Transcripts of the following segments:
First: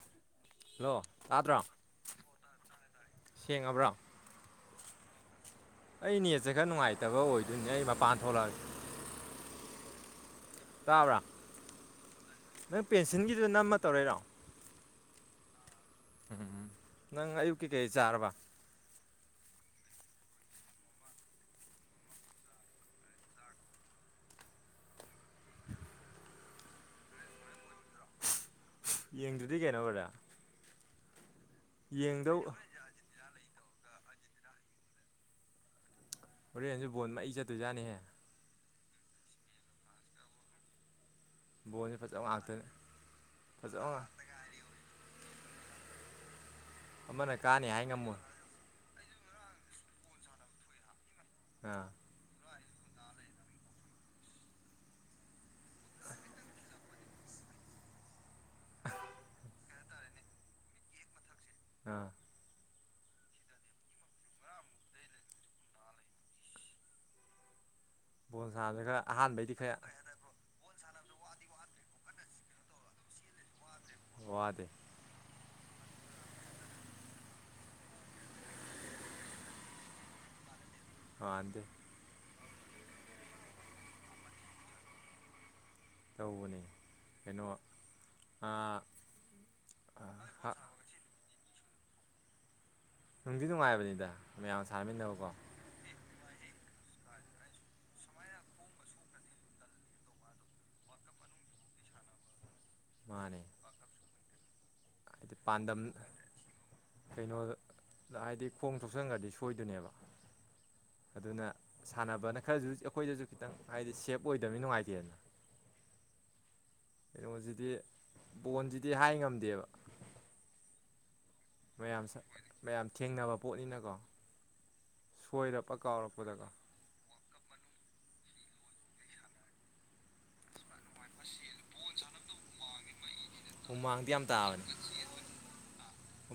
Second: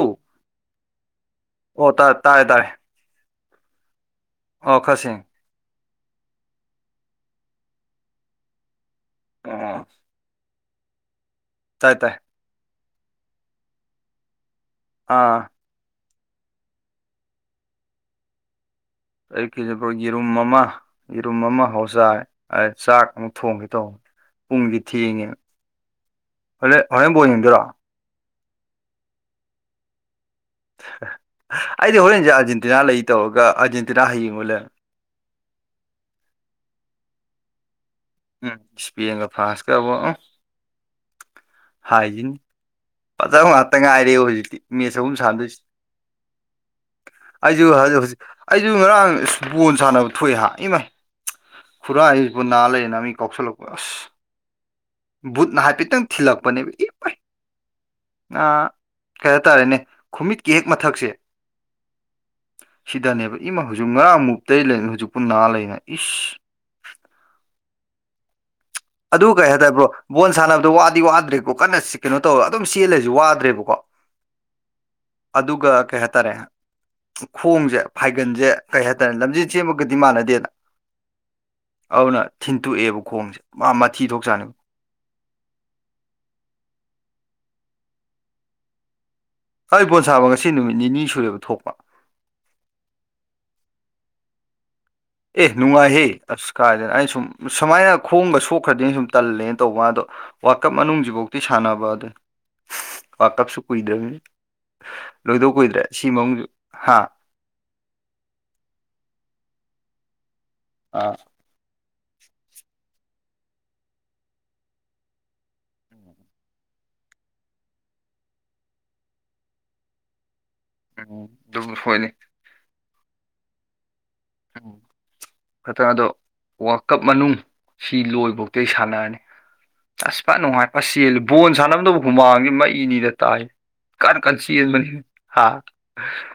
ꯑꯝ ꯍꯜꯂꯣ ꯇꯥꯗ꯭ꯔꯣ ꯑꯣ ꯇꯥ ꯇꯥꯔꯦ ꯇꯥꯔꯦ ꯁꯦꯡꯉꯕ꯭꯭ꯔꯣ ꯑꯣ ꯈꯔ ꯁꯦꯡꯉꯤ ꯑꯩ ꯅꯦꯠꯁꯦ ꯈꯔ ꯅꯨꯡꯉꯥꯏꯇꯕ ꯑꯣꯏꯗꯣꯏꯅꯦ ꯑꯩ ꯃꯄꯥꯟ ꯊꯣꯛꯂꯛꯑꯒꯦ ꯎꯝ ꯇꯥꯕ꯭ꯔꯥ ꯇꯥꯏ ꯇꯥꯏ ꯅꯪ ꯄꯦꯟꯁꯤꯟꯒꯤꯗꯨ ꯅꯝꯃ ꯇꯧꯔꯛꯏꯔꯣ ꯑꯥ ꯎꯝ ꯅꯪ ꯑꯌꯨꯛꯀꯤ ꯀꯩ ꯆꯥꯔꯕ ꯑꯌꯨꯛꯀꯤ ꯌꯦꯔꯨꯝ ꯑꯃ ꯌꯦꯔꯨꯝ ꯑꯃ ꯍꯧꯔ ꯆꯥꯔꯦ ꯆꯥꯛ ꯑꯃꯨꯛ ꯊꯣꯡꯒꯦ ꯇꯧꯕ ꯄꯨꯡꯗꯤ ꯊꯦꯡꯉꯦ ꯍꯣꯔꯦ ꯍꯣꯔꯦꯟ ꯕꯣꯜ ꯌꯦꯡꯗꯣꯏꯔꯣ ꯌꯦꯡꯗꯗꯤ ꯀꯩꯅꯣ ꯕ꯭ꯔꯗꯔ ꯑꯩꯗꯤ ꯍꯣꯔꯦꯟꯁꯦ ꯌꯦꯡꯗꯧ ꯑꯥꯔꯖꯦꯟꯇꯤꯅꯥ ꯂꯩ ꯇꯧꯔꯒ ꯑꯥꯔꯖꯦꯟꯇꯤꯅꯥ ꯍꯌꯦꯡ ꯑꯣꯢ ꯂꯩꯔꯝꯃꯤ ꯍꯣꯔꯦꯟꯁꯨ ꯕꯣꯟ ꯃꯩ ꯆꯠꯇꯣꯏꯖꯥꯅꯤꯍꯦ ꯎꯝ ꯏꯁꯄꯦꯟꯒ ꯐ꯭ꯔꯥꯟꯁꯀ ꯑꯕꯣ ꯎꯝ ꯕꯣꯟꯁꯦ ꯐꯖꯕ ꯉꯥꯛꯇꯅꯤ ꯥꯐꯖꯕ ꯉꯥꯛꯇ ꯉꯥꯏꯔꯦꯕꯣ ꯍꯧꯖꯤꯛꯇꯤ ꯃꯦꯁ ꯑꯍꯨꯝ ꯁꯥꯟꯗꯣꯏꯁꯤ ꯑꯃꯅ ꯑꯩꯁꯨ ꯀꯥꯅꯤ ꯍꯧ ꯍꯥꯏ ꯍꯧ ꯉꯝꯃꯣꯏ ꯑꯩꯁꯨ ꯉꯔꯥꯡ ꯕꯣꯜ ꯁꯥꯟꯅꯕ ꯊꯣꯛꯑꯦ ꯍꯥ ꯏꯃꯥꯏ ꯑꯥ ꯄꯨꯔꯥ ꯑꯩꯁꯤꯕꯨ ꯅꯥ ꯂꯩꯌꯦꯅ ꯃꯤ ꯀꯥꯎꯁꯜꯂꯛꯄ ꯑꯁ ꯕꯨꯠꯅ ꯍꯥꯏꯐꯦꯠꯇꯪ ꯊꯤꯜꯂꯛꯄꯅꯦꯕ ꯏ ꯅꯥ ꯀꯩ ꯍꯥꯢꯇꯥꯥꯔꯦꯅꯦ ꯈꯨꯃꯤꯠꯀꯤ ꯍꯦꯛ ꯃꯊꯛꯁꯦ ꯑꯥ ꯁꯤꯗꯅꯦꯕ ꯏꯃ ꯍꯧꯖꯤꯛ ꯉꯔꯥꯡ ꯃꯨꯛꯇꯩ ꯂꯩ ꯍꯧꯖꯤꯛꯄꯨ ꯅꯥ ꯂꯩꯅ ꯏꯁ ꯕꯣꯜ ꯁꯥꯟꯅꯁꯤ ꯈꯔ ꯑꯗꯨ ꯀꯩ ꯑꯍꯥꯟꯕꯩꯗꯤ ꯍꯥꯏꯇꯥꯔꯦ ꯈꯔ ꯕ꯭ꯔꯣ ꯕꯣꯜ ꯁꯥꯟꯅꯕꯗꯣ ꯋꯥꯗꯤ ꯋꯥꯗ꯭ꯔꯦꯀꯣ ꯀꯟꯅ ꯀꯩꯅꯣ ꯇꯧꯔ ꯑꯗꯨꯝ ꯆꯦꯜꯂꯁꯨ ꯋꯥꯗ꯭ꯔꯦꯕꯀꯣ ꯋꯥꯗꯦ ꯑꯗꯨꯒ ꯀꯩ ꯍꯥꯇꯥꯔꯦ ꯈꯣꯡꯖꯦ ꯐꯥꯏꯒꯟꯖꯦ ꯀꯩ ꯍꯥꯏꯇꯥꯔꯦ ꯂꯝꯖꯦꯟ ꯆꯦꯟꯕꯒꯗꯤ ꯃꯥꯟꯅꯗꯦꯅ ꯃꯟꯗꯦ ꯑꯧꯅ ꯊꯤꯟꯇꯣꯛꯑꯦꯕ ꯈꯣꯡꯁꯦ ꯃꯥ ꯃꯊꯤ ꯊꯣꯛ ꯆꯥꯅꯤꯕ ꯇꯧꯕꯅꯦ ꯀꯩꯅꯣ ꯑꯥ ꯃꯥꯏ ꯕꯣꯟ ꯁꯥꯕ ꯉꯁꯤ ꯍꯥ ꯅꯨꯃꯤꯠ ꯅꯤꯅꯤ ꯁꯨꯔꯦꯕ ꯊꯣꯛꯄ ꯅꯨꯡꯗꯤ ꯅꯨꯡꯉꯥꯏꯕꯅꯤꯗ ꯃꯌꯥꯝ ꯁꯥꯃꯤꯟꯅꯕꯀꯣ ꯑꯦ ꯅꯨꯡꯉꯥꯏꯍꯦ ꯑꯁ ꯀꯥꯏꯗꯅꯣ ꯑꯩ ꯁꯨꯝ ꯁꯨꯃꯥꯏꯅ ꯈꯣꯡꯕꯒ ꯁꯣꯛꯈ꯭ꯔꯗꯤ ꯑꯅ ꯁꯨꯝ ꯇꯜꯂꯦ ꯇꯧꯋꯥꯗꯣ ꯋꯥꯔꯀꯞ ꯃꯅꯨꯡꯁꯤꯐꯧꯗꯤ ꯁꯥꯟꯅꯕ ꯑꯗ ꯋꯥꯔ ꯃꯥꯅꯦ ꯀꯞꯁꯨ ꯀꯨꯏꯗ꯭ꯔꯕꯅꯤ ꯂꯣꯏꯗꯧ ꯀꯨꯏꯗ꯭ꯔꯦ ꯁꯤ ꯃꯑꯣꯡꯁꯨ ꯍꯥ ꯀꯩꯅꯣꯗ ꯍꯥꯏꯗꯤ ꯈꯣꯡ ꯊꯣꯆꯣꯛꯁꯟꯈ꯭ꯔꯗꯤ ꯁꯣꯏꯗꯣꯏꯅꯦꯕ ꯑꯥ ꯑꯗꯨꯅ ꯁꯥꯟꯅꯕꯅ ꯈꯔꯁꯨ ꯑꯩꯈꯣꯏꯗꯁꯨ ꯈꯤꯇꯪ ꯍꯥꯏꯗꯤ ꯁꯦꯞ ꯑꯣꯏꯗꯕꯅꯤ ꯅꯨꯡꯉꯥꯏꯇꯦꯗꯅ ꯀꯩꯅꯣꯁꯤꯗꯤ ꯕꯣꯟꯁꯤꯗꯤ ꯍꯥꯏ ꯉꯝꯗꯦꯕ ꯎꯝ ꯗꯨꯕꯨ ꯃꯌꯥꯝꯁꯥ ꯃꯌꯥꯝ ꯊꯦꯡꯅꯕ ꯄꯣꯠꯅꯤꯅꯀꯣ ꯁꯣꯏꯔꯛꯄ ꯈꯇ ꯑꯗꯣ ꯀꯥꯎꯔꯛꯄꯗꯀꯣ ꯋꯥꯔꯜꯀꯞ ꯃꯅꯨꯡ ꯁꯤ ꯂꯣꯏꯐꯧꯇꯤ ꯁꯥꯟꯅꯔꯅꯤ ꯑꯁ ꯐꯠ ꯅꯨꯡꯉꯥꯏ ꯄꯁ ꯆꯦꯜꯂꯤ ꯕꯣꯜ ꯁꯅꯅꯕꯗꯧꯕ ꯍꯨꯃꯥꯡꯒꯤ ꯃꯩꯅꯤꯗ ꯇꯥꯏ ꯍꯨꯃꯥꯡꯗꯤ ꯀꯅ ꯌꯥꯝ ꯀꯟ ꯆꯟꯕꯅꯤ ꯍꯥ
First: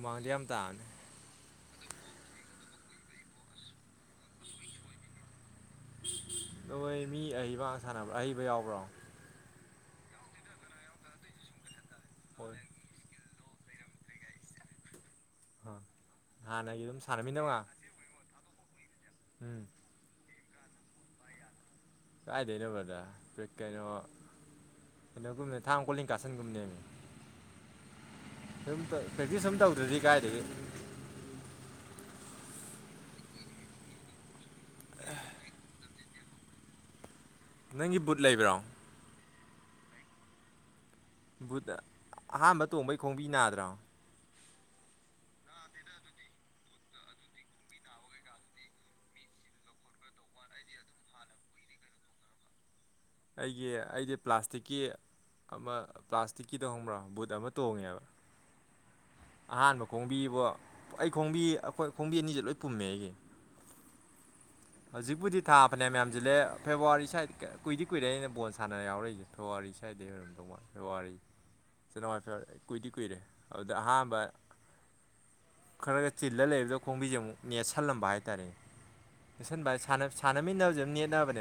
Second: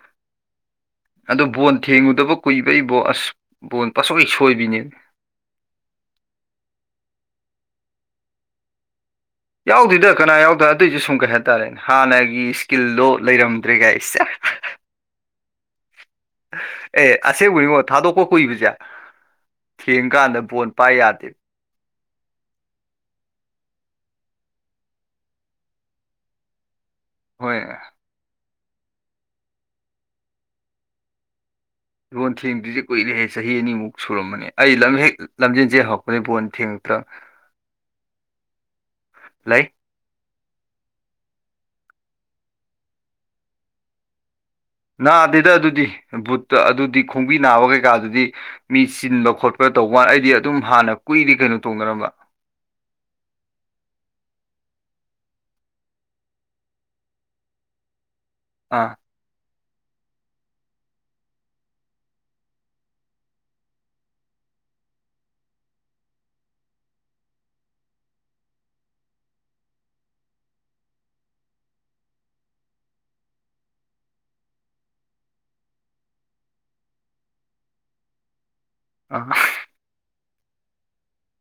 ꯃꯥꯖꯤꯑꯝ ꯇꯥꯅꯦ ꯑꯗꯨ ꯕꯣꯟ ꯊꯦꯡꯉꯨꯗꯕ ꯀꯨꯏꯕꯩꯕꯣ ꯑꯁ ꯕꯣꯟ ꯄꯁꯣꯏ ꯁꯣꯏꯕꯤꯅꯦ ꯅꯣꯏ ꯃꯤ ꯑꯍꯩꯕꯒ ꯁꯥꯟꯅꯕ꯭ꯔꯥ ꯑꯍꯩꯕ ꯌꯥꯎꯕ꯭ꯔꯣ ꯌꯥꯎꯗꯦꯗ ꯀꯅꯥ ꯌꯥꯎꯗꯥ ꯑꯗꯨꯏꯁꯨ ꯁꯨꯝ ꯀꯩꯍꯦꯟ ꯇꯥꯔꯦ ꯍꯥꯟꯅꯒꯤ ꯍꯣꯏ ꯏꯁꯀꯤꯜꯗꯣ ꯂꯩꯔꯝꯗ꯭ꯔꯦ ꯀꯥꯏꯁ ꯁꯦꯁ ꯍꯥꯥ ꯑꯦ ꯑꯁꯡꯕꯨꯃꯣ ꯊꯥꯗꯣꯛꯄꯥ ꯀꯨꯏꯕꯁꯦ ꯎꯝ ꯊꯦꯡ ꯀꯥꯟꯗ ꯕꯣꯟ ꯄꯥꯏ ꯌꯥꯗꯦ ꯀꯥꯏꯗꯣꯏꯅꯣ ꯕ꯭ꯔꯗꯔꯥ ꯀꯩꯅꯣ ꯀꯩꯅꯣꯒꯨꯝꯅꯦ ꯊꯥꯡ ꯀꯣꯂꯤꯡꯀꯥꯁꯟꯒꯨꯝꯅꯦꯃꯦ ꯍꯣꯏ ꯌꯥ ꯇꯧꯕꯨꯇ ꯄ꯭ꯔꯦꯇꯤꯁ ꯑꯝꯇꯧꯗ꯭ꯔꯗꯤ ꯀꯥꯏꯗ ꯒꯤ ꯕꯣꯟ ꯊꯦꯡꯗꯨ꯭ꯔꯤꯁꯦ ꯀꯨꯏꯔꯦꯍꯦ ꯆꯍꯤ ꯑꯅꯤꯃꯨꯛ ꯁꯨꯔꯝꯃꯅꯦ ꯑꯩ ꯂꯝ ꯍꯦꯛ ꯂꯝꯖꯦꯟ ꯆꯦꯟ ꯍꯧꯔꯛꯄꯗꯒꯤ ꯕꯣꯟ ꯊꯦꯡꯉꯛꯇ꯭ꯔꯥ ꯅꯪꯒꯤ ꯕꯨꯠ ꯂꯩꯕ꯭ꯔꯣ ꯂꯩ ꯕꯨꯠ ꯑꯍꯥꯝꯕ ꯇꯣꯡꯕꯩ ꯈꯣꯡꯕꯤ ꯅꯗ꯭ꯔꯣ ꯅꯥꯗꯦꯗ ꯑꯗꯨꯗꯤ ꯕꯨꯠꯇ ꯑꯗꯨꯗꯤ ꯈꯣꯡꯕꯤ ꯅꯥꯕ ꯀꯩꯀꯥꯗꯨꯗꯤ ꯃꯤ ꯆꯤꯟꯕ ꯈꯣꯠꯄ ꯇꯧꯋꯥꯟꯅꯦ ꯑꯩꯗꯤ ꯑꯗꯨꯝ ꯍꯥꯟꯅ ꯀꯨꯏꯔꯤ ꯀꯩꯅꯣ ꯇꯧꯅꯔꯝꯕ ꯑꯩꯒꯤ ꯑꯩꯗꯤ ꯄ꯭ꯂꯥꯁꯇꯤꯛꯀꯤ ꯑꯃ ꯄ꯭ꯂꯥꯁꯇꯤꯛꯀꯤꯗ ꯍꯣꯡꯕ꯭ꯔꯣ ꯕꯨꯠ ꯑꯃ ꯇꯣꯡꯉꯦꯕ ꯑꯥ ꯑꯍꯥꯟꯕ ꯈꯣꯡꯕꯤꯕꯣ ꯑꯩ ꯈꯣꯡꯕꯤ ꯑꯩꯈꯣꯏ ꯈꯣꯡꯕꯤ ꯑꯅꯤꯁꯦ ꯂꯣꯏ ꯄꯨꯝꯃꯦ ꯑꯩꯒꯤ ꯍꯧꯖꯤꯛꯄꯨꯗꯤ ꯊꯥ ꯐꯅꯦꯝꯃꯌꯥꯝꯁꯤꯜꯂꯦ ꯐꯦꯕꯋꯥꯔꯤ ꯁ꯭ꯋꯥꯗ ꯀꯨꯏꯗꯤ ꯀꯨꯏꯔꯦ ꯑꯩꯅ ꯕꯣꯜ ꯁꯥꯕ ꯌꯥꯎꯔꯛꯏꯁꯦ ꯊꯧꯋꯔꯤ ꯁꯥꯏꯗꯦꯏ ꯑꯣꯏꯗꯧ ꯃꯥꯜꯂꯦ ꯐꯦꯋꯥꯔꯤ ꯖꯦꯟꯅꯥꯋꯔꯤ ꯐꯤꯋꯔꯤ ꯀꯨꯏꯗꯤ ꯀꯨꯏꯔꯦ ꯑꯗꯨꯗ ꯑꯍꯥꯟꯕ ꯈꯔ ꯆꯤꯜꯂ ꯂꯩꯕꯗꯣ ꯈꯣꯡꯕꯤꯁꯦ ꯑꯃꯨꯛ ꯅꯦꯠꯁꯜꯂꯝꯕ ꯍꯥꯏꯇꯔꯦ [inaudible] ꯊꯟꯕ ꯁꯥ ꯁꯅꯕꯃꯤꯟꯅꯥꯖꯕ ꯅꯤꯠꯅꯦꯕ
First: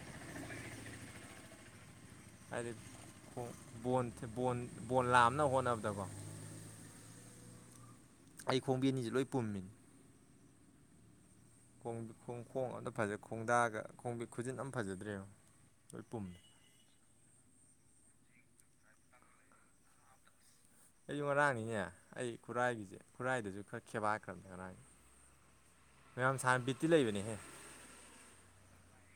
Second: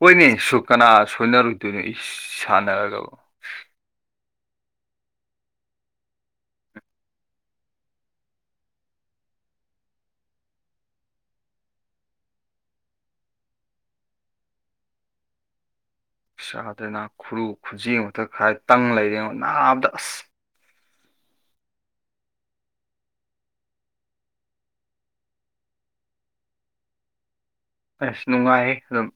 ꯍꯣꯏꯅꯦ ꯁꯨ ꯀꯅꯥ ꯁꯣꯏꯅꯔꯨꯗꯣꯏꯅꯣ ꯏꯁ ꯍꯥꯏꯗꯤ ꯁꯥꯟꯅꯔꯒꯕꯨ ꯕꯣ ꯕꯣꯟ ꯕꯣꯟ ꯕꯣꯟ ꯂꯥꯝꯅꯕ ꯍꯣꯠꯅꯕꯗꯀꯣ ꯑꯩ ꯈꯣꯡꯕꯤ ꯑꯅꯤꯁꯤ ꯂꯣꯏ ꯄꯨꯝꯃꯤꯅꯤ ꯈꯣꯡ ꯈꯣꯡ ꯑꯝꯇ ꯐꯖꯩ ꯈꯣꯡꯗꯥꯑꯒ ꯈꯣꯡꯕꯤ ꯈꯨꯖꯤꯟ ꯑꯃ ꯐꯖꯗ꯭ꯔꯦ ꯂꯣꯏ ꯄꯨꯝ ꯆꯥꯗ꯭ꯔꯦꯅ ꯈꯨꯔꯨ ꯈꯨꯖꯤꯛ ꯃꯛꯇꯛ ꯈꯥꯏ ꯇꯪ ꯂꯩꯔꯦꯡꯉ ꯅꯥꯕꯗ ꯑꯁ ꯑꯩꯁꯨ ꯉꯔꯥꯡꯅꯤꯅꯦ ꯑꯩ ꯈꯨꯔꯥꯏꯒꯤꯁꯦ ꯈꯨꯔꯥꯏꯗꯁꯨ ꯈꯔ ꯈꯦꯕꯥꯈ꯭ꯔꯕꯅꯦ ꯉꯔꯥꯡꯅꯤ ꯃꯌꯥꯝ ꯁꯥꯟꯕꯤꯠꯇꯤ ꯂꯩꯕꯅꯦꯍꯦ ꯑꯁ ꯅꯨꯡꯉꯥꯏ ꯑꯗꯨꯝ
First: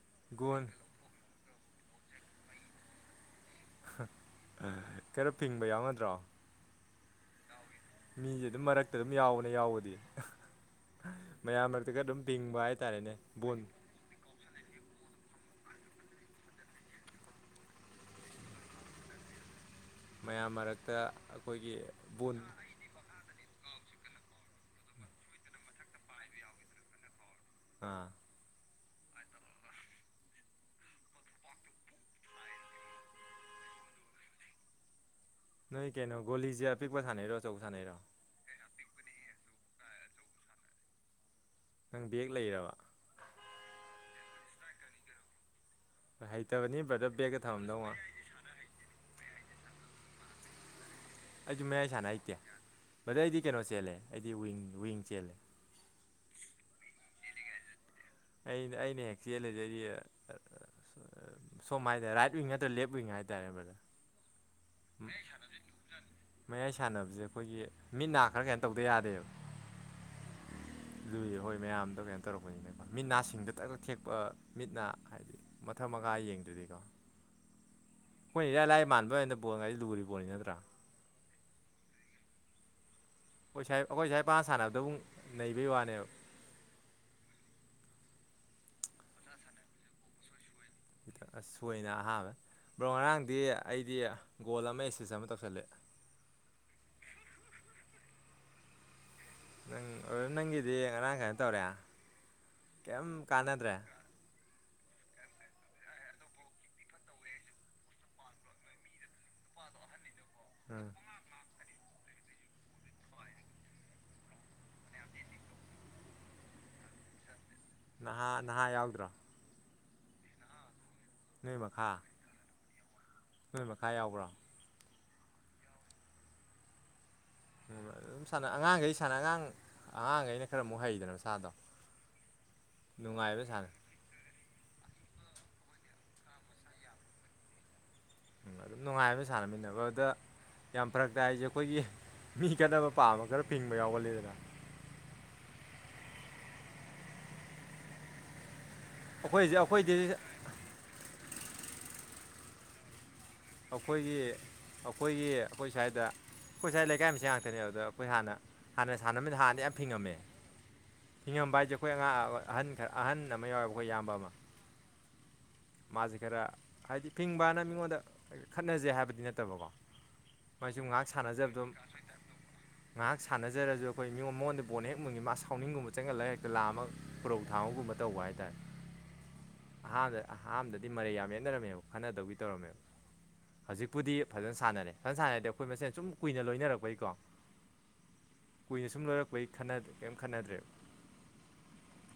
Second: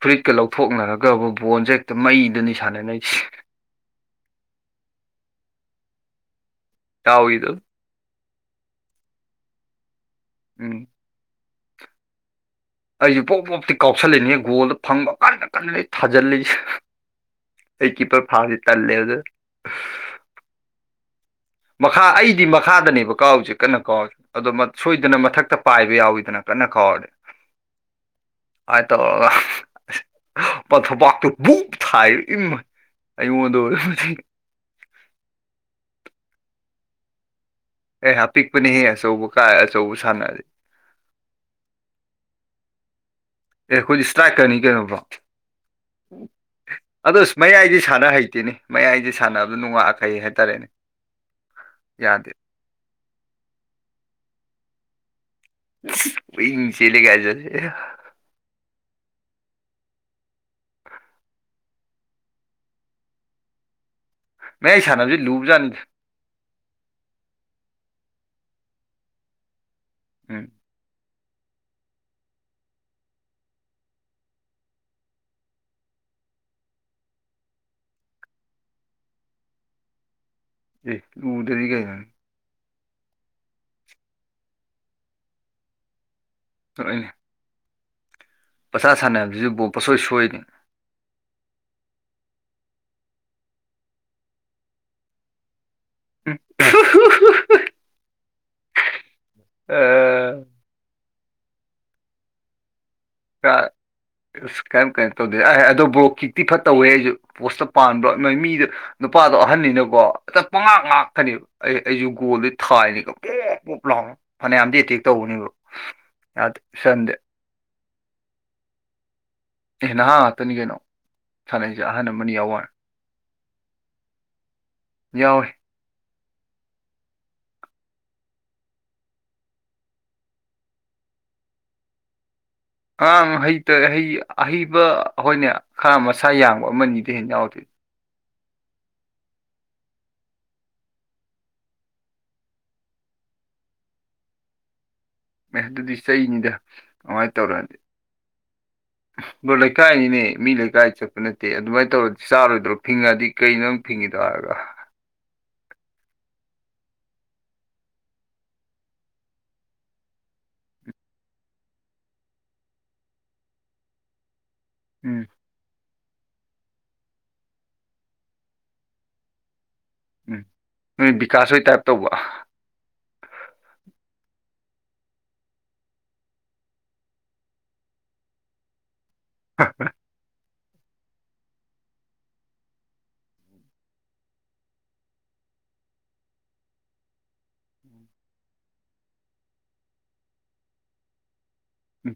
ꯐꯨꯔꯤꯠꯀ ꯒꯣꯟ ꯂꯧꯊꯣꯛꯅꯔ ꯒꯕ ꯕꯣꯟꯁꯦ ꯍꯦꯛꯇ ꯃꯩꯗꯅꯤ ꯁꯥꯟꯅꯅꯩ ꯑꯩꯁꯦ ꯍꯥ ꯀꯩꯅꯣ ꯐꯤꯡꯕ ꯌꯥꯎꯅꯗ꯭ꯔꯣ ꯌꯥꯎ ꯏꯗꯨ ꯃꯤꯁꯦ ꯑꯗꯨꯝ ꯃꯔꯛꯇ ꯑꯗꯨꯝ ꯌꯥꯎꯕꯅꯦ ꯌꯥꯎꯕꯗꯤ ꯎꯝ ꯃꯌꯥꯝ ꯃꯔꯛꯇꯒ ꯑꯗꯨꯝ ꯄꯤꯡꯕ ꯍꯥꯏ ꯑꯩꯁꯨ ꯄꯣꯞ ꯄꯣꯞꯇꯤ ꯀꯥꯎꯁꯤꯜꯂꯤꯅꯦ ꯒꯣꯜꯗ ꯐꯪꯕ ꯀꯟꯅ ꯀꯟꯅ ꯂꯩ ꯊꯥꯖꯤꯜꯂꯤꯁꯦ ꯑꯩꯒꯤ ꯏꯄꯔ ꯐꯥꯕꯤ ꯇꯂꯦ ꯑꯗꯨ ꯃꯌꯥꯝ ꯃꯔꯛꯇ ꯑꯩꯈꯣꯏꯒꯤ ꯃꯈꯥ ꯕꯣꯟ ꯑꯩꯗꯤ ꯃꯈꯥꯗꯅꯦꯕ ꯀꯥꯎꯁꯛ ꯀꯟꯅ ꯀꯥꯎꯁꯤ ꯑꯗꯣ ꯁꯣꯏꯗꯅ ꯃꯊꯛꯇ ꯄꯥꯏꯕ ꯌꯥꯎꯋꯤꯗꯅ ꯀꯟꯅ ꯀꯥꯎꯔꯗꯤ ꯑꯥ ꯍꯥꯏ ꯇꯧꯔꯒ ꯄꯊꯄꯥꯛꯇꯨ ꯕꯨꯛ ꯊꯥꯏ ꯏꯃꯥꯏ ꯑꯩꯉꯣꯟꯗ ꯅꯣꯏ ꯀꯩꯅꯣ ꯒꯣꯂꯤꯁꯦ ꯑꯄꯤꯛꯄ ꯁꯥꯟꯅꯩꯔꯣ ꯑꯆꯧ ꯁꯥꯟꯅꯩꯔꯣ ꯑꯦ ꯑꯄꯤꯛꯄꯅꯤꯍꯦ ꯑꯆꯧꯕ ꯀꯥꯏ ꯑꯆꯧꯕ ꯁꯥꯟꯅꯔꯁꯦ ꯅꯪ ꯕꯒ ꯂꯩꯔꯕ ꯑꯦ ꯑꯩꯈꯣꯏꯗꯤ ꯏꯁꯇ꯭ꯔꯥꯏꯛꯀꯔꯅꯤ ꯀꯩꯅꯣꯕ꯭ꯔꯣ ꯍꯩꯇꯕꯅꯤ ꯕ꯭ꯔꯗꯔ ꯑꯗꯨ ꯕꯦꯛꯀ ꯊꯝꯃꯝꯗꯧ ꯃꯌꯥꯏꯗꯤ ꯃꯥꯜꯂꯦ ꯁꯥꯟꯅ ꯍꯩꯇꯦꯅꯤ ꯃꯌꯥꯏꯗꯤ ꯁꯥꯟꯅꯕꯗ ꯅꯨꯡꯉꯛꯈꯩ ꯍꯥꯏꯇꯥꯔꯦ ꯑꯩꯁꯨ ꯃꯌꯥꯏ ꯁꯥꯟꯅ ꯍꯩꯇꯦ ꯕꯗꯩ ꯑꯩꯗꯤ ꯀꯩꯅꯣ ꯆꯦꯜꯂꯦ ꯑꯩꯗꯤ ꯋꯤꯡ ꯋꯤꯡ ꯆꯦꯜꯂꯦ [unintelligible] ꯆꯦꯂꯒꯖꯁꯦ ꯑꯩꯅ ꯑꯩꯅ ꯍꯦꯛ ꯆꯦꯜ ꯂꯩꯖꯔꯤ ꯁꯣꯝ ꯍꯥꯏꯔꯦ ꯔꯥꯏꯠ ꯋꯤꯡ ꯅꯠꯇ꯭ꯔ ꯂꯦꯞ ꯋꯤꯡ ꯍꯥꯏꯇꯥꯔꯦ ꯃꯗ ꯃꯑꯩ ꯁꯥꯟꯅꯕꯁꯤ ꯂꯨꯕꯖꯥꯠꯅꯤꯗ ꯃꯌꯥꯏ ꯁꯥꯟꯅꯕꯁꯦ ꯑꯩꯈꯣꯏꯒꯤ ꯃꯤꯠ ꯅꯥ ꯈꯔ ꯀꯩ ꯇꯧꯗ ꯌꯥꯗꯦꯕ ꯎꯝ ꯂꯨꯏ ꯍꯣꯏ ꯃꯌꯥꯝꯗꯣ ꯀꯩꯅꯣ ꯇꯧꯔꯛꯄꯅꯤꯅꯦ ꯃꯤꯠ ꯅꯥ ꯁꯤꯡꯗ ꯇꯛꯇ ꯊꯦꯛꯄ ꯃꯤꯠ ꯅꯥ ꯍꯥꯏꯗꯤ ꯃꯊꯛ ꯃꯉꯥ ꯌꯦꯡꯗꯨꯏꯅꯤꯗꯣ ꯑꯩꯈꯣꯏ ꯏꯥꯔꯏ ꯂꯥꯏ ꯃꯥꯟꯕ ꯍꯥꯏꯅ ꯕꯣꯜꯥꯏꯁꯤ ꯂꯨꯔꯤꯕꯣꯅꯤ ꯅꯠꯇ꯭ꯔꯥ ꯑꯦ ꯂꯨꯗꯗꯤꯀꯩꯅꯣ ꯑꯩꯈꯣꯏꯁꯥꯏ ꯑꯩꯈꯣꯏ ꯁꯥꯏ ꯄꯥ ꯁꯥꯟꯅꯕꯗꯨ ꯅꯩꯕꯩ ꯋꯥꯅꯦꯕ [unintelligible] ꯄꯆꯥ ꯁꯥꯟꯅꯅꯕꯁꯤꯕꯨ ꯄꯣꯁꯣꯏ ꯁꯣꯏꯅꯤ ꯈꯤꯇ ꯑ ꯁꯣꯏꯅ ꯑꯍꯥꯃꯦ ꯕ꯭ꯔꯣ ꯉꯔꯥꯡꯗꯤ ꯑꯩꯗꯤ ꯒꯣꯜ ꯑꯃ ꯑꯦꯛꯁꯦꯁ ꯑꯃ ꯇꯧꯁꯜꯂꯑꯦ [unintelligible] ꯅꯪ ꯅꯪꯒꯤꯗꯤ ꯉꯔꯥꯡ ꯀꯩꯅꯣ ꯇꯧꯔꯦ ꯀꯩꯝ ꯀꯥꯟꯅꯗ꯭ꯔꯦ [unintelligible] ꯑꯁ ꯀꯔꯤꯝ ꯀꯩꯅꯣ ꯇꯧꯗꯦ ꯑ ꯑꯗꯨ ꯕꯨ꯭ꯔꯣ ꯈꯤꯛꯇꯤ ꯐꯠꯇ ꯇꯧꯋꯦ ꯑꯩꯁꯨ ꯄꯣꯁꯇ ꯄꯥꯟꯕ꯭ꯔꯣ ꯅꯣꯏ ꯃꯤꯗꯨ ꯅꯨꯄꯥꯗꯣ ꯑꯍꯟꯅꯤꯅꯀꯣ ꯑꯇ ꯄꯉꯥꯛ ꯎꯝ ꯉꯥꯛꯀꯅꯤ ꯑꯩ ꯑꯩꯁꯨ ꯒꯣꯜꯗ ꯊꯥꯏꯅꯤ ꯄꯣꯞ ꯄꯣꯞ ꯂꯥꯎꯅ ꯐꯅꯌꯥꯝꯗꯤ ꯑꯦꯇꯦꯛ ꯇꯧꯕꯅꯦꯕ ꯌꯥꯗꯦ ꯆꯟꯗꯦ ꯅꯍꯥ ꯅꯍꯥ ꯌꯥꯎꯗ꯭ꯔꯣ ꯑꯦ ꯅꯍꯥ ꯉꯥꯛꯇꯅꯤ ꯀꯩꯅꯣ ꯅꯣꯏ ꯁꯥꯟꯅꯩꯁꯦ ꯃꯈꯥ ꯑꯍꯟ ꯑꯃꯅꯤ ꯌꯥꯎꯋ ꯅꯣꯏ ꯃꯈꯥ ꯌꯥꯎꯕ꯭ꯔꯣ ꯌꯥꯎꯋꯦ ꯎ ꯑꯗꯨꯝ ꯁꯥꯟꯅ ꯑꯉꯥꯡꯈꯩ ꯁꯥꯟꯅ ꯑꯉꯥꯡ ꯑꯉꯥꯡꯈꯩꯅ ꯈꯔ ꯑꯃꯨꯛ ꯍꯩꯗꯅ ꯃ ꯁꯥꯥꯗꯣ [inaudible] ꯑꯉꯥꯡ ꯍꯩꯇꯩ ꯑꯍꯩꯕ ꯑꯩꯈꯣꯏꯅꯦ ꯈꯔ ꯃꯁꯥ ꯌꯥꯡꯕ ꯑꯃꯅꯤꯗꯤ ꯍꯦꯟꯅ ꯌꯥꯎꯗꯦ ꯎꯝ ꯑꯗꯨꯝ ꯅꯨꯡꯉꯥꯏ ꯁꯥꯟꯅꯃꯤꯟꯅꯕ ꯑꯗ ꯌꯥꯝ ꯐꯔꯛꯇ ꯍꯥꯏꯁꯦ ꯑꯩꯈꯣꯏꯒꯤ ꯃꯤ ꯈꯠꯅꯕ ꯄꯥꯝꯕ ꯈꯔ ꯐꯤꯡꯕ ꯌꯥꯎꯒꯜꯂꯤꯗꯅ ꯑꯦ ꯑꯗꯨꯗꯤ ꯆꯩꯅꯤꯗ ꯑꯃꯥꯏ ꯇꯧꯔꯛꯑꯗꯤ ꯑꯩꯈꯣꯏꯁꯦ ꯑꯩꯈꯣꯏꯗꯤ ꯂꯩꯀꯥꯏꯅꯤꯅꯦ ꯃꯤ ꯂꯩꯀꯥꯏ ꯆꯠꯄ ꯅꯠꯇꯦ ꯑꯗꯨꯃꯥꯏꯅ ꯇꯧꯔꯗꯤ ꯆꯥꯔꯣꯏꯗ꯭ꯔꯣ ꯐꯤꯡꯉꯗꯤ ꯀꯩꯅꯣ ꯅꯪ ꯐꯤꯡꯉꯤꯗꯣ ꯑꯩꯈꯣꯏꯒꯤ ꯍꯥꯏꯔꯒ ꯑꯩꯈꯣꯏꯒꯤ ꯑꯩꯈꯣꯏ ꯁ꯭ꯋꯥꯏꯗ ꯑꯩꯈꯣꯏ ꯉꯁꯥꯏ ꯂꯩꯀꯥꯏ ꯑꯃꯁꯦꯟ ꯉꯥꯛꯇꯅꯦ ꯑꯗꯨꯗ ꯑꯩꯈꯣꯏ ꯍꯥꯟꯅ ꯍꯥꯟꯅ ꯁꯥꯟꯅꯕꯗꯅ ꯍꯥꯟꯅ ꯌꯥꯝ ꯐꯤꯡꯉꯝꯃꯦ ꯐꯤꯡꯉꯝꯕ ꯍꯥꯏꯁꯦ ꯑꯩꯈꯣꯏ ꯑꯉꯥꯡ ꯑꯍꯟ ꯈꯔ ꯑꯍꯟ ꯑꯃ ꯌꯥꯎꯋꯦꯕ ꯑꯩꯈꯣꯏ ꯎꯌꯥꯝꯕ ꯑꯃ ꯎꯝ ꯃꯥꯁꯦ ꯈꯔ ꯍꯥꯏꯗꯤ ꯐꯤꯡꯕꯅ ꯃꯤꯉꯣꯟꯗ ꯈꯠꯅꯖꯦ ꯍꯥꯏꯕꯗꯤ ꯅꯠꯇꯕꯀꯣ ꯎꯝ ꯃꯣꯏꯁꯨ ꯉꯥꯏꯍꯥꯛ ꯅꯣꯏ ꯕꯤꯀꯥꯁ ꯍꯣꯏ ꯁꯥꯟꯅꯖꯕꯗꯨꯝ ꯇꯥꯏꯞ ꯇꯧꯕ ꯉꯥꯏꯍꯥꯛ ꯁꯥꯟꯅꯖꯔꯁꯨ ꯑꯩꯈꯣꯏ ꯃꯤꯉ ꯃꯉꯣꯟꯗ ꯕꯣꯟ ꯍꯦꯛ ꯃꯨꯟꯒꯤ ꯃꯥ ꯁꯥꯎꯅꯤꯡꯒꯨꯝꯕ ꯆꯪꯒꯠꯂꯒꯦꯛꯇ ꯂꯥꯝꯃ‌ ‌ ꯈꯨꯔꯧ ꯊꯥꯕꯒꯨꯝꯕ ꯇꯧꯕ ꯍꯥꯏꯇꯥꯔꯦ [inaudible] ꯑꯍꯥꯟꯕꯗ ꯑꯍꯥꯥꯟꯕꯗꯗꯤ ꯃꯔꯩ ꯌꯥꯝ ꯂꯦꯟꯅꯔꯝꯃꯦꯕ ꯈꯟꯅꯗꯧꯒꯤ ꯇꯧꯔꯝꯃꯦꯕ ꯍꯧꯖꯤꯛꯄꯨꯗꯤ ꯐꯖꯅ ꯁꯥꯟꯅꯔꯦ ꯐꯖꯅ ꯁꯥꯟꯅꯔꯦꯗꯤ ꯑꯩꯈꯣꯏ ꯃꯁꯦꯟ ꯁꯨꯝ ꯀꯨꯏꯅ ꯂꯣꯏꯅꯔꯛꯄꯩꯀꯣ ꯀꯨꯏꯅ ꯁꯨꯝ ꯂꯣꯏꯔꯛꯄꯒꯤ ꯈꯠꯅꯥꯗ꯭ꯔꯦ ꯀꯦꯝ ꯈꯟꯅꯗ꯭ꯔꯦꯕ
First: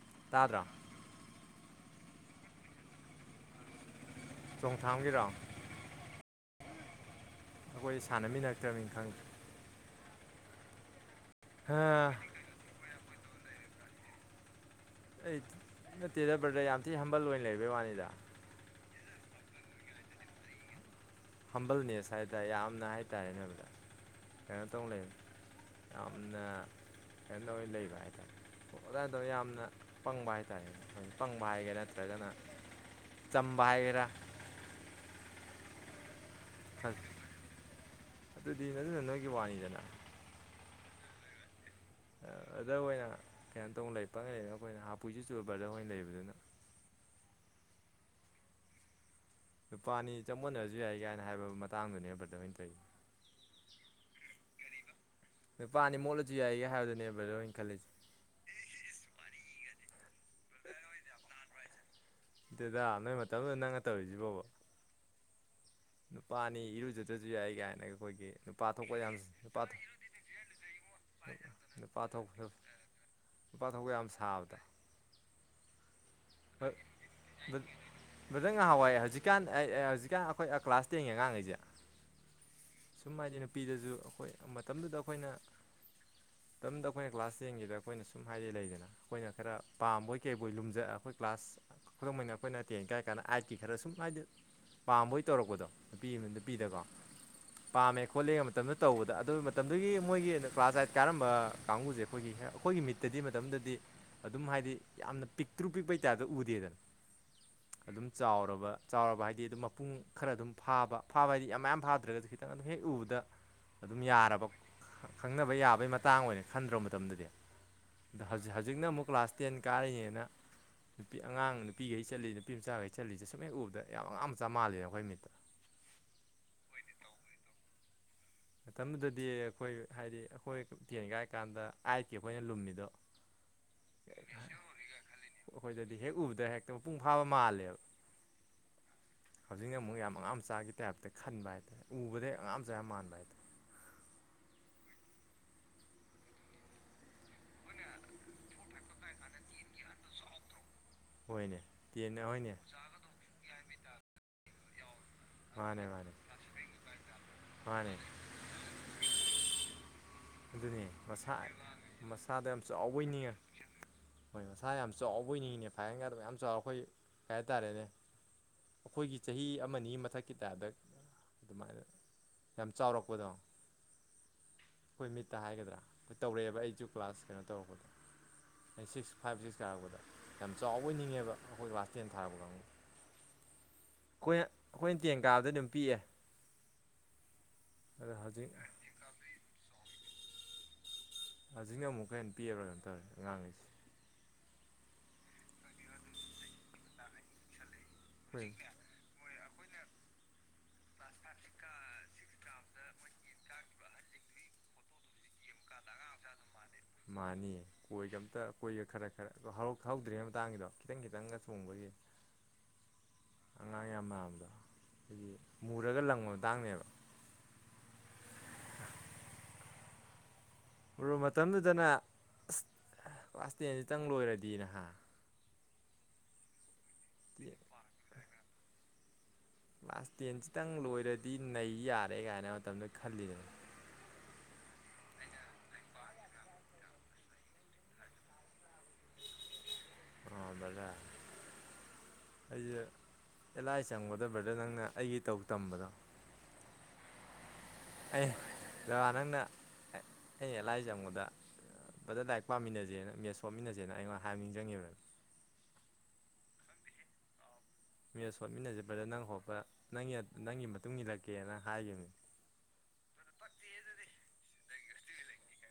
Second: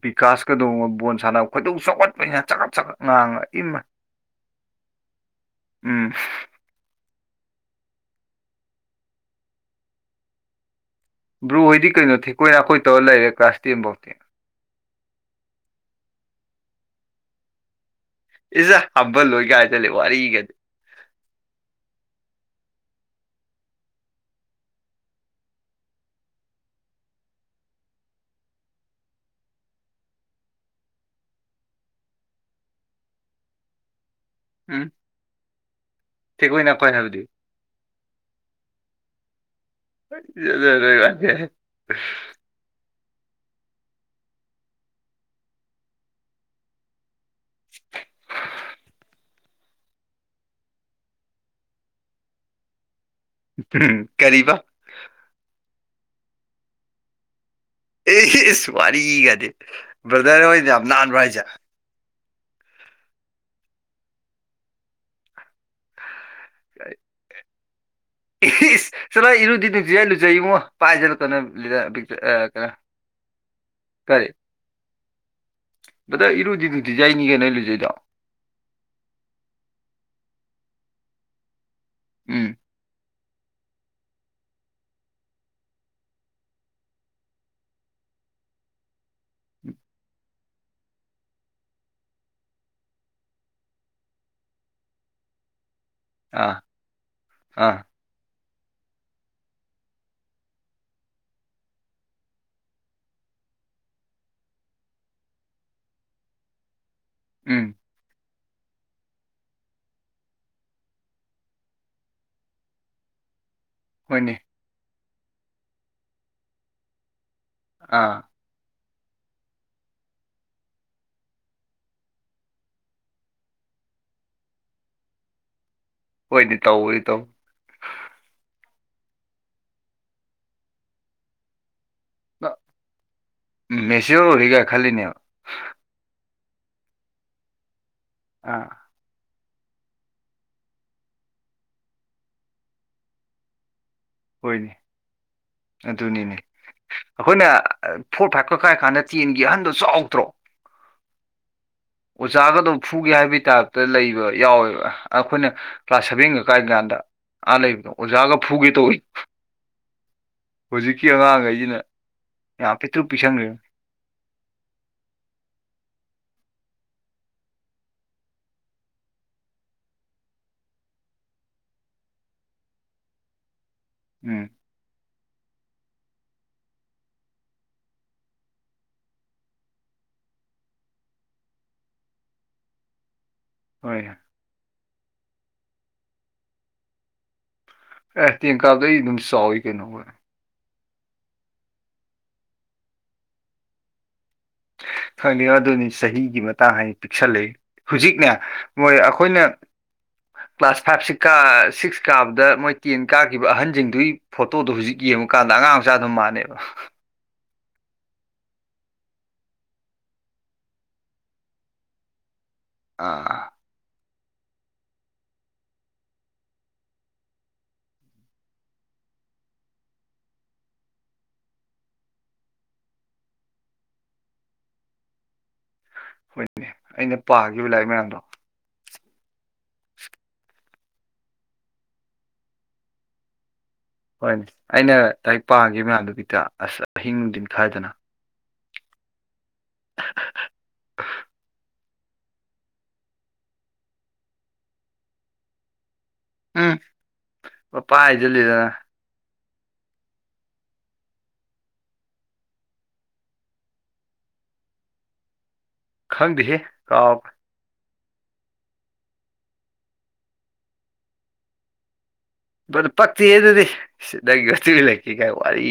ꯕꯤꯀꯥꯁꯀꯩꯗꯣꯉꯣ ꯕꯣꯜ ꯁꯥꯟꯅꯕ ꯈꯣꯏꯗꯧ ꯆꯥꯎꯈꯠꯄꯅꯤꯅꯥ ꯆꯒꯠ ꯆꯒꯠ ꯉꯥꯡꯉ ꯏꯃꯥꯏ ꯆꯣꯡꯊꯥꯝꯒꯤꯔꯣ ꯎꯝ ꯑꯩꯈꯣꯏ ꯁꯥꯟꯅꯃꯤꯟꯅꯛꯇ꯭ꯔꯕꯅꯤꯅ ꯈꯪꯗꯦ ꯕ꯭ꯔꯣ ꯍꯥ ꯍꯣꯏꯗꯤ ꯀꯩꯅꯣ ꯊꯤꯀꯣꯏ ꯅꯥꯀꯣꯏ ꯇꯧꯔ ꯂꯩꯔꯦ ꯀ꯭ꯂꯥꯁ ꯇꯦꯟ ꯐꯧꯗꯤ ꯍꯩ ꯅꯠꯇꯦꯗꯥ ꯕꯔꯗꯔ ꯌꯥꯝ ꯊꯤ ꯍꯝꯕꯜ ꯑꯣꯏꯅ ꯂꯩꯕꯩ ꯋꯥꯅꯤꯗ ꯏꯁ ꯍꯝꯕꯜ ꯑꯣꯏꯒꯥ ꯍꯥꯏꯖꯜꯂꯦ ꯋꯥꯔꯤꯒꯗꯤ ꯍꯝꯕꯜꯅꯦꯁ ꯍꯥꯏꯇꯥꯔꯦ ꯌꯥꯝꯅ ꯍꯥꯏꯇꯥꯔꯦ ꯕꯔꯗꯔ ꯀꯩꯅꯣ ꯇꯧꯅ ꯂꯩ ꯌꯥꯝꯅ ꯀꯩꯅꯣ ꯑꯧꯏꯅ ꯂꯩꯕ ꯍꯥꯏꯇꯥꯔꯦ ꯑꯗ꯭ꯋꯥꯏꯗꯣ ꯌꯥꯝꯅ ꯄꯪꯕ ꯍꯥꯏꯇꯥꯥꯔꯦꯅꯦ ꯄꯪꯕ ꯍꯥꯏꯒꯦꯔ ꯅꯠꯇ꯭ꯔꯒꯅ ꯆꯝꯕ ꯍꯥꯏꯒꯦꯔꯥ ꯎꯝ ꯊꯦꯛꯀꯣꯏ ꯅꯀꯣꯏ ꯈꯪ ꯍꯥꯏꯕꯗꯤ ꯑꯗꯨꯗꯤ ꯑꯗꯨꯗꯨꯅ ꯅꯣꯏꯒꯤ ꯋꯥꯅꯤꯗꯅ [unintelligible] [inaudible] ꯕ꯭ꯔꯗꯔ ꯑꯣꯏꯅ ꯀꯩꯅꯣ ꯇꯧꯅ ꯂꯩ ꯄꯪ ꯂꯩ ꯑꯩꯈꯣꯏꯅ ꯍꯥꯄꯨꯁꯨ ꯆꯨꯕ ꯕ꯭ꯔꯗꯔ ꯑꯣꯏꯅ ꯂꯩꯕꯗꯨꯅ [unintelligible] ꯅꯨꯄꯥꯅꯤ ꯆꯃꯣꯠꯅꯔꯁꯨ ꯌꯥꯏ ꯀꯥꯏꯅ ꯍꯥꯏꯕ ꯃꯇꯥꯡꯗꯨꯅꯦ ꯕ꯭ꯔꯗꯔ ꯍꯣꯏꯅ ꯇꯧꯋ ꯀꯔꯤꯕ ꯅꯨꯄꯥꯅꯤ ꯃꯣꯠꯂꯁꯨ ꯌꯥꯏꯒ ꯍꯥꯏꯕꯗꯨꯅꯦꯕꯗ ꯕꯥꯔꯗꯔ ꯍꯣꯏꯅꯥ ꯈꯜꯂꯤꯁꯦ ꯑꯦ ꯏꯁ ꯋꯥꯔꯤꯒꯗꯤ ꯕ꯭ꯔꯗꯔ ꯍꯣꯏ ꯌꯥꯝ ꯅꯥꯟꯕ꯭ꯔꯥ ꯍꯥꯏꯁꯦ ꯅꯠꯇꯦꯗꯥ ꯅꯣꯏ ꯃꯇꯝꯗꯨꯗ ꯅꯪꯅ ꯇꯧꯔꯤꯁꯤꯕꯣꯕ ꯅꯨꯄꯥꯅꯤ ꯏꯔꯨꯖꯗ꯭ꯔꯁꯨ ꯌꯥꯏꯒꯥꯏꯅꯥ ꯑꯩꯈꯣꯏꯒꯤ ꯅꯨꯄꯥ ꯏꯁ ꯊꯣꯛꯄ ꯌꯥꯝ ꯆꯠꯂꯣ ꯅꯨꯄꯥ ꯏꯔꯨꯗꯤ ꯅꯨꯡꯇꯤꯖꯥꯏ ꯂꯨꯖꯩ ꯏꯕꯨꯡꯉꯣ ꯅꯨꯄꯥ ꯄꯥꯏꯖꯜꯂꯨ ꯀꯩꯅꯣ ꯊꯣꯛ ꯂꯤꯗ ꯅꯨꯄꯥ ꯕꯤꯛꯇ ꯊꯣꯛꯄ ꯑ ꯀꯩꯅꯣ ꯅꯨꯄꯥ ꯊꯣꯛꯄꯥ ꯌꯥꯝ ꯁꯥꯕꯗꯣ ꯕꯔꯗꯔ ꯏꯔꯨꯗꯤ ꯖ ꯅꯨꯡꯇꯤꯖꯥꯏꯅꯤ ꯀꯩꯅꯣ ꯑꯩ ꯂꯨꯖꯩꯗꯣ ꯕꯔꯥꯗꯔ ꯉꯍꯥꯟꯋꯥꯏ ꯍꯧꯖꯤꯛꯀꯥꯟ ꯑꯩ ꯍꯧꯖꯤꯛꯀꯥꯟ ꯑꯩꯈꯣꯏ ꯀ꯭ꯂꯥꯁ ꯇꯦꯟꯒꯤ ꯑꯉꯥꯡꯉꯩꯁꯦ ꯎꯝ ꯁꯨꯝ ꯍꯥꯏꯗꯤ ꯅꯨꯄꯤꯗꯁꯨ ꯑꯩꯈꯣꯏ ꯃꯇꯝꯗꯨꯗ ꯑꯩꯈꯣꯏꯅ ꯃꯇꯝꯗ ꯑꯩꯈꯣꯏꯅ ꯀ꯭ꯂꯥꯁ ꯇꯦꯟꯒꯤꯗ ꯑꯩꯈꯣꯏꯅ ꯁꯨꯝ ꯍꯥꯏꯗꯤ ꯂꯩꯗꯅ ꯑꯩꯈꯣꯏꯅ ꯈꯔ ꯄꯥꯝꯕꯣꯏ ꯀꯩꯕꯣꯏ ꯂꯨꯝꯖ ꯑꯩꯈꯣꯏ ꯀ꯭ꯂꯥꯁ ꯈꯨꯗꯝ ꯑꯣꯏꯅ ꯑꯩꯈꯣꯏꯅ ꯇꯦꯟ ꯀꯥꯏ ꯀꯥꯟꯗ ꯑꯥꯏꯠꯀꯤ ꯈꯔ ꯁꯨꯝ ꯍꯥꯏꯗꯤ ꯄꯥꯝꯕꯣꯏ ꯇꯧꯔꯛꯄꯗꯣ ꯅꯨꯄꯤ ꯑꯃꯗ ꯑꯥ ꯅꯨꯄꯤꯗꯀꯣ ꯑꯥ ꯄꯥꯝꯃꯦ ꯈꯣꯠꯂꯦꯒ ꯃꯇꯝꯗꯨꯗ ꯇꯧꯕꯗ ꯑꯗꯨ ꯃꯇꯝꯗꯨꯒꯤ ꯃꯣꯏꯒꯤ ꯀ꯭ꯂꯥꯁ ꯑꯥꯏꯠ ꯀꯥꯔꯝꯕ ꯀꯥꯡꯕꯨꯁꯦ ꯑꯩꯈꯣꯏꯒꯤ ꯍꯦꯛ ꯑꯩꯈꯣꯏꯒꯤ ꯃꯤꯠ ꯇꯗꯤ ꯃꯇꯝꯗꯗꯤ ꯑꯗꯨꯝ ꯍꯥꯏꯗꯤ ꯌꯥꯝꯅ ꯄꯤꯛꯇ꯭ꯔꯨ ꯄꯤꯛꯄꯩ ꯇꯥꯏꯞꯇꯥ ꯎꯗꯦꯗꯅ ꯎꯝ ꯑꯗꯨꯝ ꯆꯥꯎꯔꯕ ꯆꯥꯎꯔꯕ ꯍꯥꯏꯗꯤ ꯑꯗꯨꯝ ꯃꯄꯨꯡ ꯈꯔ ꯑꯗꯨꯝ ꯐꯥꯕ ꯐꯥꯕ ꯍꯥꯏꯗꯤ ꯌꯥꯝ ꯃꯌꯥꯝ ꯐꯥꯗ꯭ꯔꯒꯁꯨ ꯈꯤꯇꯪ ꯑꯗꯨꯝ ꯍꯦꯛ ꯎꯕꯗ [inaudible] ꯑꯗꯨꯝ ꯌꯥꯔꯕ ꯈꯪꯅꯕ ꯌꯥꯕꯒꯤ ꯃꯇꯥꯡ ꯑꯣꯏꯅ ꯈꯟꯗ꯭ꯔꯣ ꯃꯇꯝꯗꯗꯤ ꯑꯥ ꯑ ꯍꯧꯖꯤꯛ ꯍꯧꯖꯤꯛꯅ ꯑꯃꯨꯛ ꯀ꯭ꯂꯥꯁ ꯇꯦꯟ ꯀꯥꯔꯤꯅꯦꯅ ꯅꯨꯄꯤ ꯑꯉꯥꯡ ꯅꯨꯄꯤꯈꯩ ꯆꯠꯂꯤꯁ ꯅꯨꯄꯤ ꯃꯆꯥꯈꯩ ꯆꯠꯂꯤꯁꯦ ꯁꯨꯝ ꯍꯦꯛ ꯎꯕꯗ ꯌꯥꯝ ꯑꯉꯥꯡ ꯃꯆꯥ ꯃꯥꯜꯂꯦꯕ ꯑꯩꯈꯣꯏ ꯃꯤꯠꯇ ꯍꯣꯏꯗꯤ ꯇꯧꯕꯗꯤ ꯇꯧ ꯃꯇꯝꯗꯨꯗꯗꯤ ꯑꯩꯈꯣꯏ ꯍꯥꯏꯗꯤ ꯑꯩꯈꯣꯏ ꯇꯦꯟ ꯀꯥꯏ ꯀꯥꯟꯗ ꯑꯩꯠꯀꯤ ꯑꯩꯈꯣꯏꯅ ꯂꯨꯝꯃꯤꯗꯣ ꯎꯝ ꯃꯦꯆꯤꯌꯣꯔ ꯑꯣꯏꯔꯦꯒ ꯈꯜꯂꯤꯅꯦꯕ ꯑꯩꯈꯣꯏꯗꯗꯤ ꯍꯦꯛ ꯎꯕꯗ ꯍꯦꯛꯇ ꯃꯄꯨꯡ ꯐꯥꯕ ꯃꯥꯜꯂꯦꯕ ꯑꯥ ꯍꯧꯖꯤꯛꯅ ꯑꯃꯨꯛ ꯌꯥꯝ ꯑꯉꯥꯡ ꯃꯆꯥꯒꯤ ꯇꯥꯏꯞꯇ ꯈꯟꯕ ꯍꯥꯏꯔꯦ ꯎꯕꯗ ꯑꯉꯥꯡ ꯃꯆꯥ ꯌꯥꯝ ꯃꯥꯟꯕ ꯍꯥꯏꯇꯥꯔꯦ ꯍꯣꯏꯅꯦ ꯑꯗꯨꯅꯤꯅꯦ ꯑꯩꯈꯣꯏꯅ ꯐꯣꯔ ꯐꯥꯏꯚꯀ ꯀꯥꯏ ꯀꯥꯟꯗ ꯇꯦꯟꯒꯤ ꯑꯍꯟꯗꯣ ꯆꯥꯎꯗ꯭ꯔꯣ ꯍꯣꯏꯅꯦ ꯇꯦꯟ ꯍꯣꯏꯅꯦ ꯑꯣꯖꯥꯒꯗꯣ ꯐꯨꯒꯦ ꯍꯥꯏꯕꯒꯤ ꯇꯥꯏꯞꯇ ꯂꯩꯕ ꯌꯥꯎꯋꯦ ꯑꯩꯈꯣꯏꯅ ꯃꯥꯅꯦ ꯀ꯭ꯂꯥꯁ ꯃꯥꯅꯦ ꯁꯕꯦꯟꯒ ꯀꯥꯏ ꯀꯥꯟꯗ꯫ ꯑꯥ ꯂꯩꯕꯗꯣ ꯃꯥꯅꯦ ꯑꯣꯖꯥꯒ ꯐꯨꯒꯦ ꯇꯧꯋꯦ ꯑꯗꯨꯅꯤ ꯃꯁꯥ ꯑꯉꯥꯡꯈꯩꯁꯤꯅ ꯃꯁꯥꯗ ꯌꯥꯝ ꯆꯥꯎꯕꯩ ꯄꯤꯛꯇ꯭ꯔꯨ ꯅꯤꯡꯉꯦ ꯄꯤꯛꯁꯟꯈ꯭ꯔꯦ ꯍꯣꯏ ꯃꯁꯥ ꯌꯥꯝ ꯆꯥꯎꯕꯅꯤꯅꯦ ꯐꯥꯏꯒꯟꯒ ꯑꯗꯨꯝ ꯌꯥꯝ ꯆꯥꯎꯔ ꯑꯩꯈꯣꯏ ꯀꯩ ꯍꯥꯏꯇꯥꯔꯦꯅꯦ ꯑꯩꯈꯣꯏꯒꯤ ꯆꯍꯤ ꯑꯃꯅꯤ ꯃꯊꯛꯀꯤ ꯇꯥꯏꯞꯇ ꯑꯗꯨꯃꯥꯏꯅ ꯌꯥꯝ ꯆꯥꯎꯔꯛꯄꯗꯣ ꯎꯝ ꯑꯩꯈꯣꯏ ꯃꯤꯠꯇ ꯍꯥꯏꯒꯗ꯭ꯔꯥ ꯍꯣꯏ ꯇꯧꯔꯛꯑꯦꯕ ꯑꯩꯁꯨ ꯀ꯭ꯂꯥꯁ ꯀꯩꯅꯣ ꯇꯧꯔꯛꯄꯗꯣ ꯑ ꯁꯤꯛꯁ ꯐꯥꯏꯚ ꯁꯤꯛꯁ ꯀꯥꯔꯛꯄꯗ ꯌꯥꯝ ꯆꯥꯎꯕ ꯅꯤꯡꯉꯦꯕ ꯑꯩꯈꯣꯏ ꯀ꯭ꯂꯥꯁ ꯇꯦꯟ ꯊꯥꯔꯛꯄ ꯀꯥꯡꯕꯨ ꯍꯣꯏ ꯑꯩꯈꯣꯏꯅ ꯑꯩꯈꯣꯏꯅ ꯇꯦꯡꯀꯥꯗ ꯑꯗꯨꯝ ꯄꯤꯛꯑꯦ ꯑꯗꯣ ꯍꯧꯖꯤꯛ ꯑꯦꯍꯇꯦꯟ ꯀꯥꯗ ꯑꯩ ꯑꯗꯨꯝ ꯆꯥꯎꯥꯎ ꯀꯩꯅꯣ ꯍꯧꯖꯤꯛꯅ ꯑꯃꯨꯛ ꯍꯟꯅ ꯄꯤꯕ꯭ꯔꯥ ꯑꯗꯨꯩꯅꯅ ꯇꯧꯔꯦ ꯑꯉꯥꯡꯉꯩꯦ ꯈꯪꯅꯤꯉꯣ ꯑꯗꯨꯅꯤ ꯆꯍꯤꯒꯤ ꯃꯇꯥꯡ ꯍꯥꯏꯅ ꯄꯤꯛꯁꯜꯂꯛ ꯍꯧꯖꯤꯛꯅꯦ ꯑꯩꯈꯣꯏ ꯃꯣꯏ ꯑꯩꯈꯣꯏꯅ ꯀ꯭ꯂꯥꯁ ꯐꯥꯏꯚ ꯁꯤꯀ ꯁꯤꯛꯁ ꯀꯥꯕꯗ ꯃꯣꯏ ꯇꯦꯟ ꯀꯥꯈꯤꯕ ꯑꯍꯟꯁꯤꯡꯗꯨꯒꯤ ꯐꯣꯇꯣꯗꯣ ꯍꯧꯖꯤꯛ ꯌꯦꯡꯕꯀꯥꯟꯗ ꯑꯉꯥꯡ ꯃꯆꯥ ꯑꯗꯨꯝ ꯃꯥꯟꯅꯦꯕ ꯃꯥꯅꯤ ꯀꯣꯏꯒ ꯑꯝꯇ ꯀꯣꯏꯒ ꯈꯔ ꯈꯔꯛ ꯍꯧꯗ꯭ꯔꯤꯉꯩ ꯃꯇꯥꯡꯒꯤꯗꯣ ꯈꯤꯇꯪ ꯈꯤꯇꯪꯒ ꯆꯣꯡꯕꯒꯤ ꯑꯥ ꯑꯉꯥꯡ ꯌꯥꯝ ꯃꯕꯗꯣ ꯍꯥꯏꯗꯤ ꯃꯨꯔꯒ ꯂꯪꯕ ꯃꯇꯥꯡꯅꯦꯕ ꯍꯣ ꯃꯇꯝꯗꯨꯗꯅ ꯑ ꯀ꯭ꯂꯥꯁ ꯇꯦꯟꯁꯤꯇꯪ ꯂꯣꯏꯔꯗꯤ ꯅꯍꯥ ꯍꯣꯏꯅꯦ ꯑꯩꯅ ꯄꯥꯈꯤꯕ ꯂꯥꯏꯔꯤꯛ ꯃꯌꯥꯝꯗꯣ ꯀ꯭ꯂꯥꯁ ꯇꯦꯟꯁꯤꯇꯪ ꯂꯣꯏꯔꯗꯤ ꯅꯩ ꯌꯥꯔꯦ ꯀꯥꯏꯅ ꯃꯇꯝꯗ ꯈꯜꯂꯤꯗꯅ ꯍꯣꯏꯅꯦ ꯑꯩꯅ ꯂꯥꯏꯔꯤꯛ ꯄꯥꯝꯒꯦ ꯃꯌꯥꯝꯗꯨꯒꯤꯗ ꯑꯁ ꯑꯍꯤꯡ ꯅꯨꯡꯊꯤꯟ ꯈꯥꯏꯗꯅ ꯑꯣꯔꯣꯕꯂ ꯑꯩꯁꯦ ꯑꯦꯂꯥꯏ ꯆꯪꯒꯗꯕ꯭ꯔꯗ ꯅꯪꯅ ꯑꯩꯒꯤ ꯇꯧ ꯇꯝꯕꯗꯣ ꯎꯝ ꯄ ꯄ ꯑꯩ ꯍꯥꯏꯁꯤꯜꯂꯤꯗꯅ ꯅꯪꯅ ꯑꯩꯅ ꯂꯥꯏꯖꯪꯕꯗ ꯐꯖ ꯂꯗꯥꯔꯤꯛ ꯄꯥꯃꯤꯟꯅꯁꯦꯅ ꯃꯦꯁ ꯁꯣꯠꯃꯤꯟꯅꯁꯦꯅ ꯑꯩꯉꯣꯟꯗ ꯍꯥꯏꯕꯅꯤꯡꯁꯤꯡꯉꯤꯕꯅꯦ ꯈꯪꯗꯦꯍꯦ ꯀꯥꯎꯞ ꯃꯤ ꯁꯣꯠꯃꯤꯟꯅꯖꯄꯗ ꯅꯪ ꯍꯣꯄ ꯅꯪ ꯅꯪꯒꯤ ꯃꯇꯨꯡ ꯏꯜꯂꯛꯀꯦꯅ ꯍꯥꯏꯈꯤꯕꯅꯤ ꯄꯛꯇꯤ ꯑꯗꯨꯗꯤ ꯁꯤ ꯅꯪ ꯇꯤ ꯂꯩꯛꯦ ꯀꯥꯏ ꯋꯥꯔꯤ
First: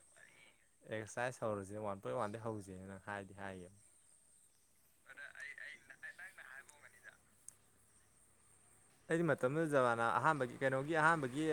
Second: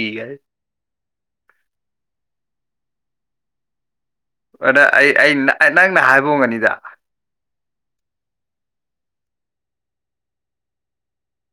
ꯑꯦꯛꯁꯔꯁꯥꯏꯁ ꯍꯧꯔꯁꯦ ꯋꯥꯟ ꯄꯣꯏꯟ ꯋꯥꯟꯗꯩ ꯍꯧꯁꯦꯅ ꯍꯥꯏꯔꯗꯤ ꯍꯥꯏꯌꯦꯕ ꯑꯗ ꯑꯩ ꯅꯪꯅ ꯍꯥꯏꯕꯣꯡꯒꯅꯤꯗ ꯑꯩꯗꯤ ꯃꯇꯝꯗꯨꯗ ꯖꯕꯥꯅ ꯑꯍꯥꯟꯕꯒꯤ ꯀꯩꯅꯣꯒꯤ ꯑꯍꯥꯥꯟꯕꯒꯤ